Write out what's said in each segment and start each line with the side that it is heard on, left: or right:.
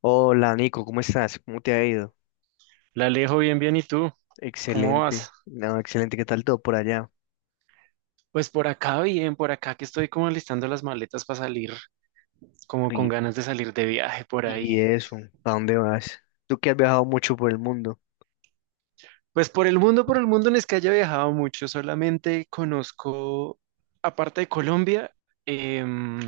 left: Hola Nico, ¿cómo estás? ¿Cómo te ha ido?
right: La Alejo, bien, bien, ¿y tú? ¿Cómo vas?
left: Excelente, no, excelente, ¿qué tal todo por allá?
right: Pues por acá bien, por acá que estoy como alistando las maletas para salir, como con
left: Y,
right: ganas de salir de viaje por
left: y
right: ahí.
left: eso, ¿a dónde vas? Tú que has viajado mucho por el mundo.
right: Pues por el mundo no es que haya viajado mucho, solamente conozco, aparte de Colombia, em,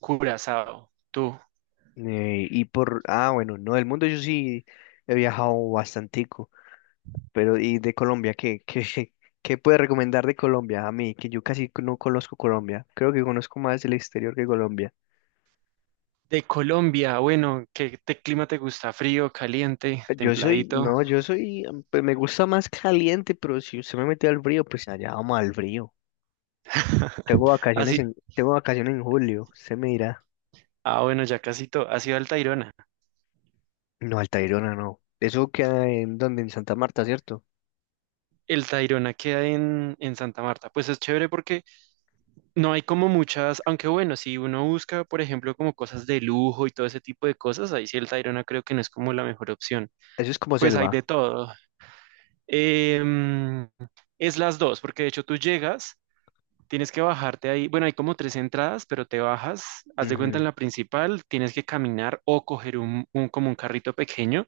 right: Curazao. Tú,
left: Y por, ah, bueno, no, el mundo yo sí he viajado bastantico, pero ¿y de Colombia? ¿Qué puedes recomendar de Colombia a mí? Que yo casi no conozco Colombia, creo que conozco más el exterior que Colombia.
right: de Colombia, bueno, ¿qué clima te gusta? ¿Frío, caliente,
left: Yo soy,
right: templadito?
left: no, yo soy, pues me gusta más caliente, pero si usted me mete al frío, pues allá vamos al frío.
right: Así,
left: Tengo vacaciones en julio, se me dirá.
right: ah, bueno, ya casi todo, ha sido al Tayrona.
left: No, Altairona no. Eso queda en donde, en Santa Marta, ¿cierto?
right: El Tayrona queda en Santa Marta. Pues es chévere porque no hay como muchas, aunque bueno, si uno busca, por ejemplo, como cosas de lujo y todo ese tipo de cosas, ahí sí el Tayrona creo que no es como la mejor opción.
left: Eso es como
right: Pues hay de
left: selva.
right: todo. Em, es las dos, porque de hecho tú llegas, tienes que bajarte ahí. Bueno, hay como tres entradas, pero te bajas, haz de cuenta en
left: Ujú,
right: la principal, tienes que caminar o coger como un carrito pequeño.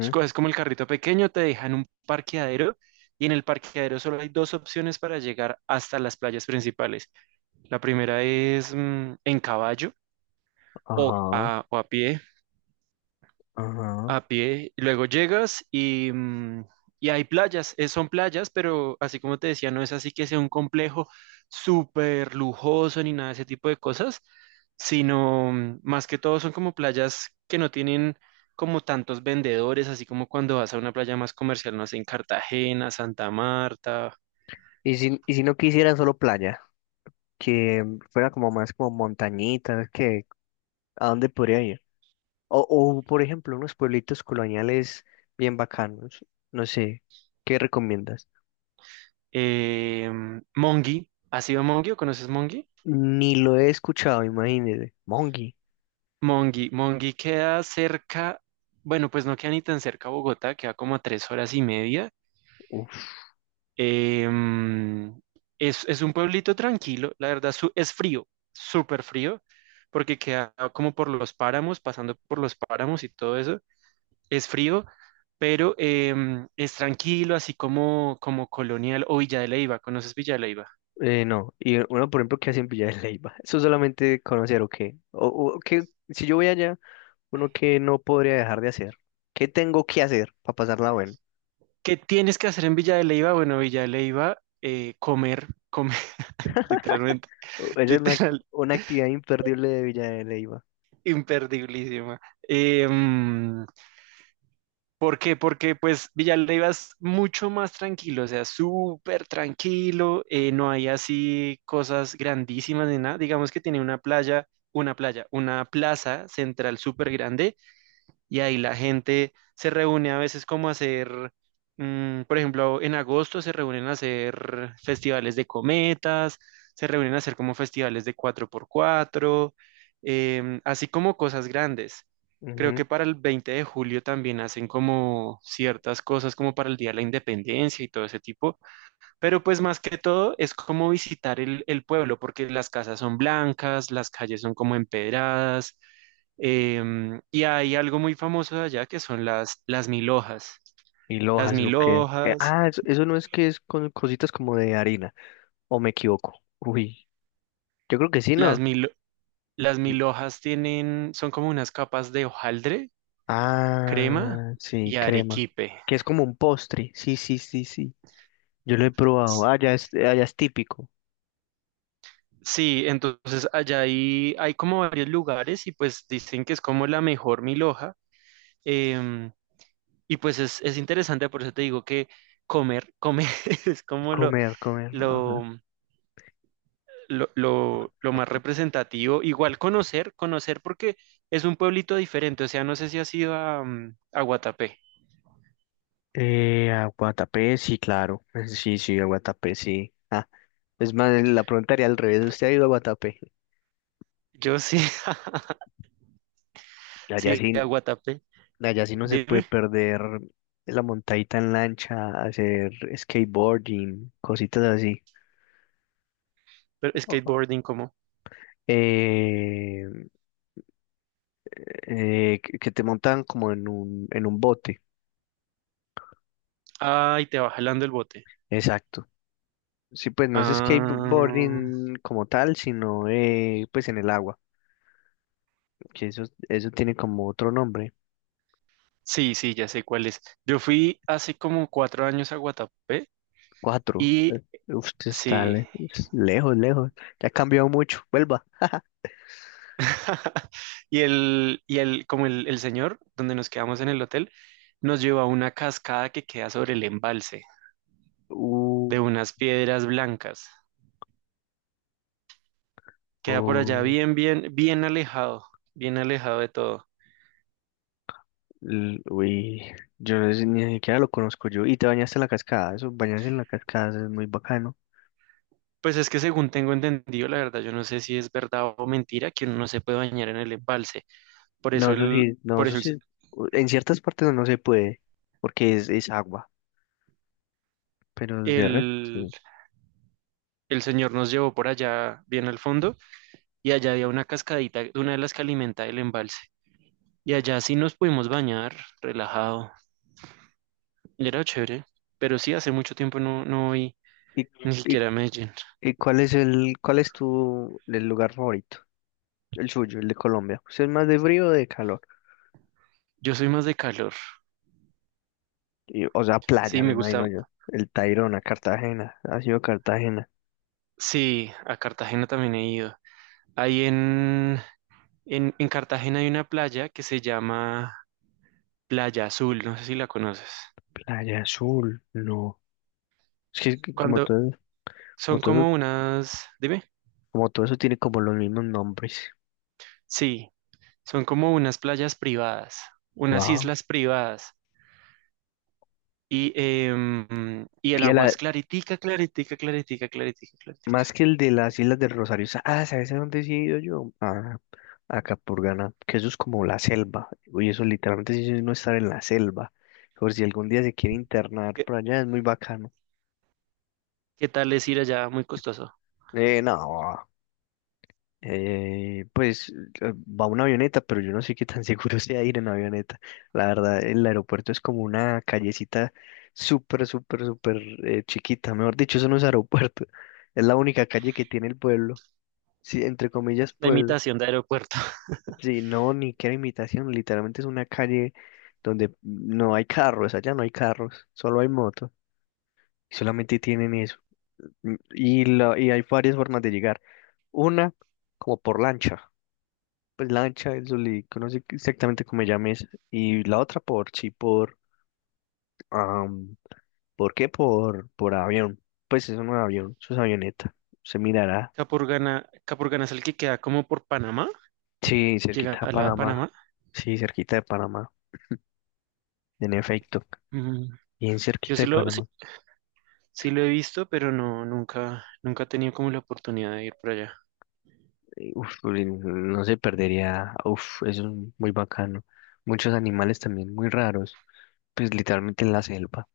right: Si coges como el carrito pequeño, te dejan un parqueadero y en el parqueadero solo hay dos opciones para llegar hasta las playas principales. La primera es en caballo o
left: ajá,
right: a, o a pie,
left: ajá.
right: a pie. Y luego llegas y hay playas. Son playas, pero así como te decía, no es así que sea un complejo súper lujoso ni nada de ese tipo de cosas, sino más que todo son como playas que no tienen como tantos vendedores, así como cuando vas a una playa más comercial, no sé, en Cartagena, Santa Marta,
left: Y si no quisiera solo playa, que fuera como más como montañitas, que ¿a dónde podría ir? O por ejemplo, unos pueblitos coloniales bien bacanos. No sé, ¿qué recomiendas?
right: eh, Monguí. ¿Has ido a Monguí o conoces Monguí?
left: Ni lo he escuchado, imagínese. Mongi.
right: Monguí? Monguí queda cerca, bueno, pues no queda ni tan cerca a Bogotá, queda como a 3 horas y media.
left: Uf,
right: Em, es un pueblito tranquilo, la verdad es frío, súper frío, porque queda como por los páramos, pasando por los páramos y todo eso. Es frío, pero es tranquilo, así como colonial o Villa de Leiva. ¿Conoces Villa de Leiva?
left: No, y uno, por ejemplo, que hace en Villa de Leyva? ¿Eso solamente conocer o qué? O qué, si yo voy allá, uno que no podría dejar de hacer. ¿Qué tengo que hacer para pasarla bueno?
right: ¿Qué tienes que hacer en Villa de Leiva? Bueno, Villa de Leiva, comer, comer, literalmente,
left: O- Esa es
right: literal,
left: una actividad imperdible de Villa de Leyva.
right: imperdiblísima. Eh, ¿Por qué? Porque pues Villalba es mucho más tranquilo, o sea, súper tranquilo, no hay así cosas grandísimas ni nada. Digamos que tiene una plaza central súper grande y ahí la gente se reúne a veces como a hacer, por ejemplo, en agosto se reúnen a hacer festivales de cometas, se reúnen a hacer como festivales de cuatro por cuatro, así como cosas grandes. Creo
left: Ujú.
right: que para el 20 de julio también hacen como ciertas cosas como para el Día de la Independencia y todo ese tipo, pero pues más que todo es como visitar el pueblo, porque las casas son blancas, las calles son como empedradas. Y hay algo muy famoso de allá que son las mil hojas.
left: ¿Y
right: Las
left: Lojas, o
right: mil
left: qué?
right: hojas,
left: Eso, eso no es que es con cositas como de harina, o me equivoco. Uy, yo creo que sí,
right: las
left: ¿no?
right: mil, las mil hojas tienen, son como unas capas de hojaldre, crema
left: Ah, sí,
right: y
left: crema.
right: arequipe.
left: Que es como un postre. Sí, sí, sí, sí. Yo lo he probado.
right: S-
left: Ah, ya es típico.
right: Sí, entonces allá hay, como varios lugares y pues dicen que es como la mejor mil hoja. em, Y pues es, interesante, por eso te digo que comer, comer es como
left: Comer, comer.
right: lo,
left: Ajá.
right: lo más representativo. Igual conocer, conocer porque es un pueblito diferente. O sea, no sé si has ido a Guatapé.
left: A Guatapé, sí, claro. Sí, sí, a Guatapé, sí. Ah, es más, la pregunta haría al revés. ¿Usted ha ido a Guatapé?
right: Yo sí,
left: Allá
right: sí,
left: sí,
right: a Guatapé.
left: allá sí no se puede
right: Dime,
left: perder la montadita en lancha, hacer skateboarding, cositas así.
right: pero skateboarding, ¿cómo?
left: Eh, que te montan como en un bote.
right: Ay, te va jalando el bote.
left: Exacto. Sí, pues no es
right: Ah,
left: skateboarding como tal, sino pues en el agua, que eso tiene como otro nombre.
right: sí, sí, ya sé cuál es. Yo fui hace como 4 años a Guatapé
left: Cuatro.
right: y
left: Usted está
right: sí.
left: le- es lejos, lejos. Ya ha cambiado mucho. Vuelva.
right: Y el señor, donde nos quedamos en el hotel, nos llevó a una cascada que queda sobre el embalse
left: Uh,
right: de unas piedras blancas. Queda por allá
left: oh,
right: bien, bien, bien alejado de todo.
left: l- uy, yo no sé- ni siquiera lo conozco yo. ¿Y te bañaste en la cascada? Eso, bañarse en la cascada eso es muy bacano.
right: Pues es que según tengo entendido, la verdad, yo no sé si es verdad o mentira que uno no se puede bañar en el embalse. Por
left: No,
right: eso
left: eso
right: el,
left: sí, no,
right: por
left: eso
right: eso el,
left: sí. u- En ciertas partes no se puede, porque es agua. Pero de resto,
right: el,
left: sí.
right: el señor nos llevó por allá bien al fondo y allá había una cascadita, una de las que alimenta el embalse. Y allá sí nos pudimos bañar, relajado. Y era chévere, pero sí, hace mucho tiempo no voy
left: ¿Y,
right: ni
left: y,
right: siquiera a Medellín.
left: ¿y cuál es el, cuál es tu el lugar favorito? El suyo, el de Colombia. ¿Usted es más de frío o de calor?
right: Yo soy más de calor.
left: Y, o sea,
right: Sí,
left: playa, me
right: me gusta.
left: imagino yo. El Tayrona, Cartagena. Ha sido Cartagena.
right: Sí, a Cartagena también he ido. Ahí en Cartagena hay una playa que se llama Playa Azul, no sé si la conoces.
left: Playa Azul, no. Es que como
right: Cuando
left: todo, como
right: son
left: todo,
right: como unas, dime.
left: como todo eso tiene como los mismos nombres.
right: Sí, son como unas playas privadas, unas
left: Wow.
right: islas privadas. Y el
left: Y a
right: agua
left: la,
right: es claritica, claritica, claritica, claritica, claritica.
left: más que el de las Islas del Rosario. Sa- Ah, ¿sabes a dónde sí he ido yo? A Capurganá, que eso es como la selva. Oye, eso literalmente sí es no estar en la selva. Por si algún día se quiere
right: ¿Y
left: internar por allá, es muy bacano.
right: qué, tal es ir allá? Muy costoso.
left: No. Eh, pues va una avioneta, pero yo no sé qué tan seguro sea ir en avioneta. La verdad, el aeropuerto es como una callecita súper, súper, súper chiquita. Mejor dicho, eso no es aeropuerto. Es la única calle que tiene el pueblo. Sí, entre comillas,
right: La
left: pueblo.
right: imitación de aeropuerto.
left: Sí, no, ni qué imitación. Literalmente es una calle donde no hay carros. Allá no hay carros, solo hay motos. Y solamente tienen eso. Y hay varias formas de llegar. Una, como por lancha. Pues lancha, el Zulico, no sé exactamente cómo me llames. Y la otra por, sí, por, am, ¿por qué? Por avión. Pues es un avión, eso es avioneta. Se mirará.
right: Capurganá, Capurganá es el que queda como por Panamá,
left: Sí,
right: llega
left: cerquita de
right: a la de
left: Panamá.
right: Panamá.
left: Sí, cerquita de Panamá. En efecto,
right: Mm,
left: bien
right: Yo
left: cerquita
right: sí
left: de Panamá.
right: lo he visto, pero no, nunca, nunca he tenido como la oportunidad de ir por allá.
left: Uf, uy, no se perdería. Uf, eso es muy bacano. Muchos animales también muy raros. Pues literalmente en la selva.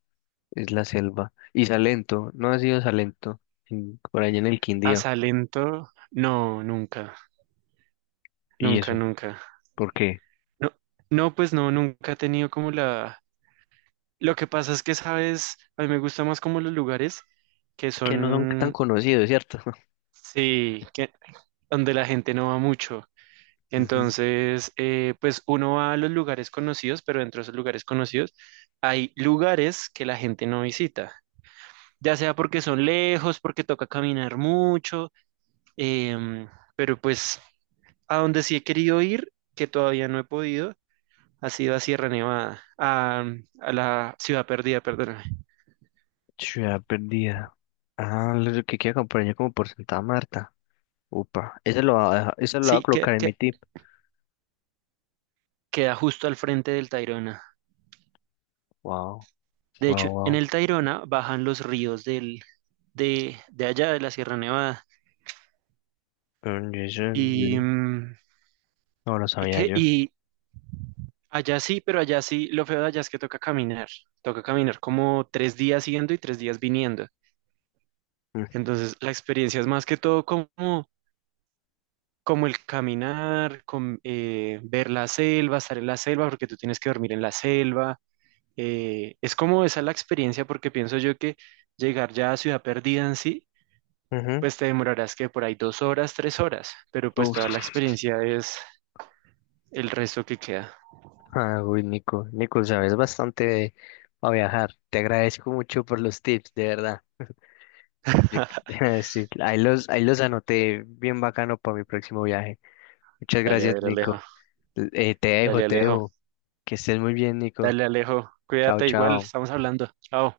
left: Es la selva. Y Salento, no ha sido Salento. En- por allá en el
right: A
left: Quindío.
right: Salento, no, nunca,
left: ¿Y
right: nunca,
left: eso?
right: nunca.
left: ¿Por qué?
right: No, no, pues no, nunca he tenido como la... Lo que pasa es que, sabes, a mí me gusta más como los lugares que
left: Que no son tan
right: son,
left: conocidos, ¿cierto?
right: sí, que, donde la gente no va mucho.
left: Ujú.
right: Entonces, pues uno va a los lugares conocidos, pero dentro de esos lugares conocidos hay lugares que la gente no visita, ya sea porque son lejos, porque toca caminar mucho. em, pero pues a donde sí he querido ir, que todavía no he podido, ha sido a Sierra Nevada, a la Ciudad Perdida, perdóname.
left: Ciudad perdida. Ah, lo que quiero acompañar como por Santa Marta. Upa, ese lo va a dejar- ese lo voy a
right: Sí,
left: colocar en mi
right: que
left: tip.
right: queda justo al frente del Tayrona.
left: Wow,
right: De hecho,
left: wow,
right: en
left: wow.
right: el Tayrona bajan los ríos de allá, de la Sierra Nevada.
left: Mm, y eso,
right: Y,
left: mm,
right: mm,
left: no lo
right: ¿Y
left: sabía
right: qué?
left: yo.
right: Y allá sí, pero allá sí, lo feo de allá es que toca caminar. Toca caminar como 3 días yendo y 3 días viniendo.
left: Mm,
right: Entonces, la experiencia es más que todo como el caminar, ver la selva, estar en la selva, porque tú tienes que dormir en la selva. Es como esa la experiencia, porque pienso yo que llegar ya a Ciudad Perdida en sí,
left: ujú.
right: pues te demorarás que por ahí 2 horas, 3 horas, pero pues
left: Uf.
right: toda la experiencia es el resto que queda.
left: Ah, uy, Nico, Nico, sabes bastante de- a viajar. Te agradezco mucho por los tips, de verdad. Yo- sí, ahí los anoté bien bacano para mi próximo viaje. Muchas
right: Dale, a
left: gracias,
right: ver, Alejo.
left: Nico. Te dejo,
right: Dale,
left: te
right: Alejo.
left: dejo. Que estés muy bien, Nico.
right: Dale, Alejo,
left: Chao,
right: cuídate igual,
left: chao.
right: estamos hablando. Chao.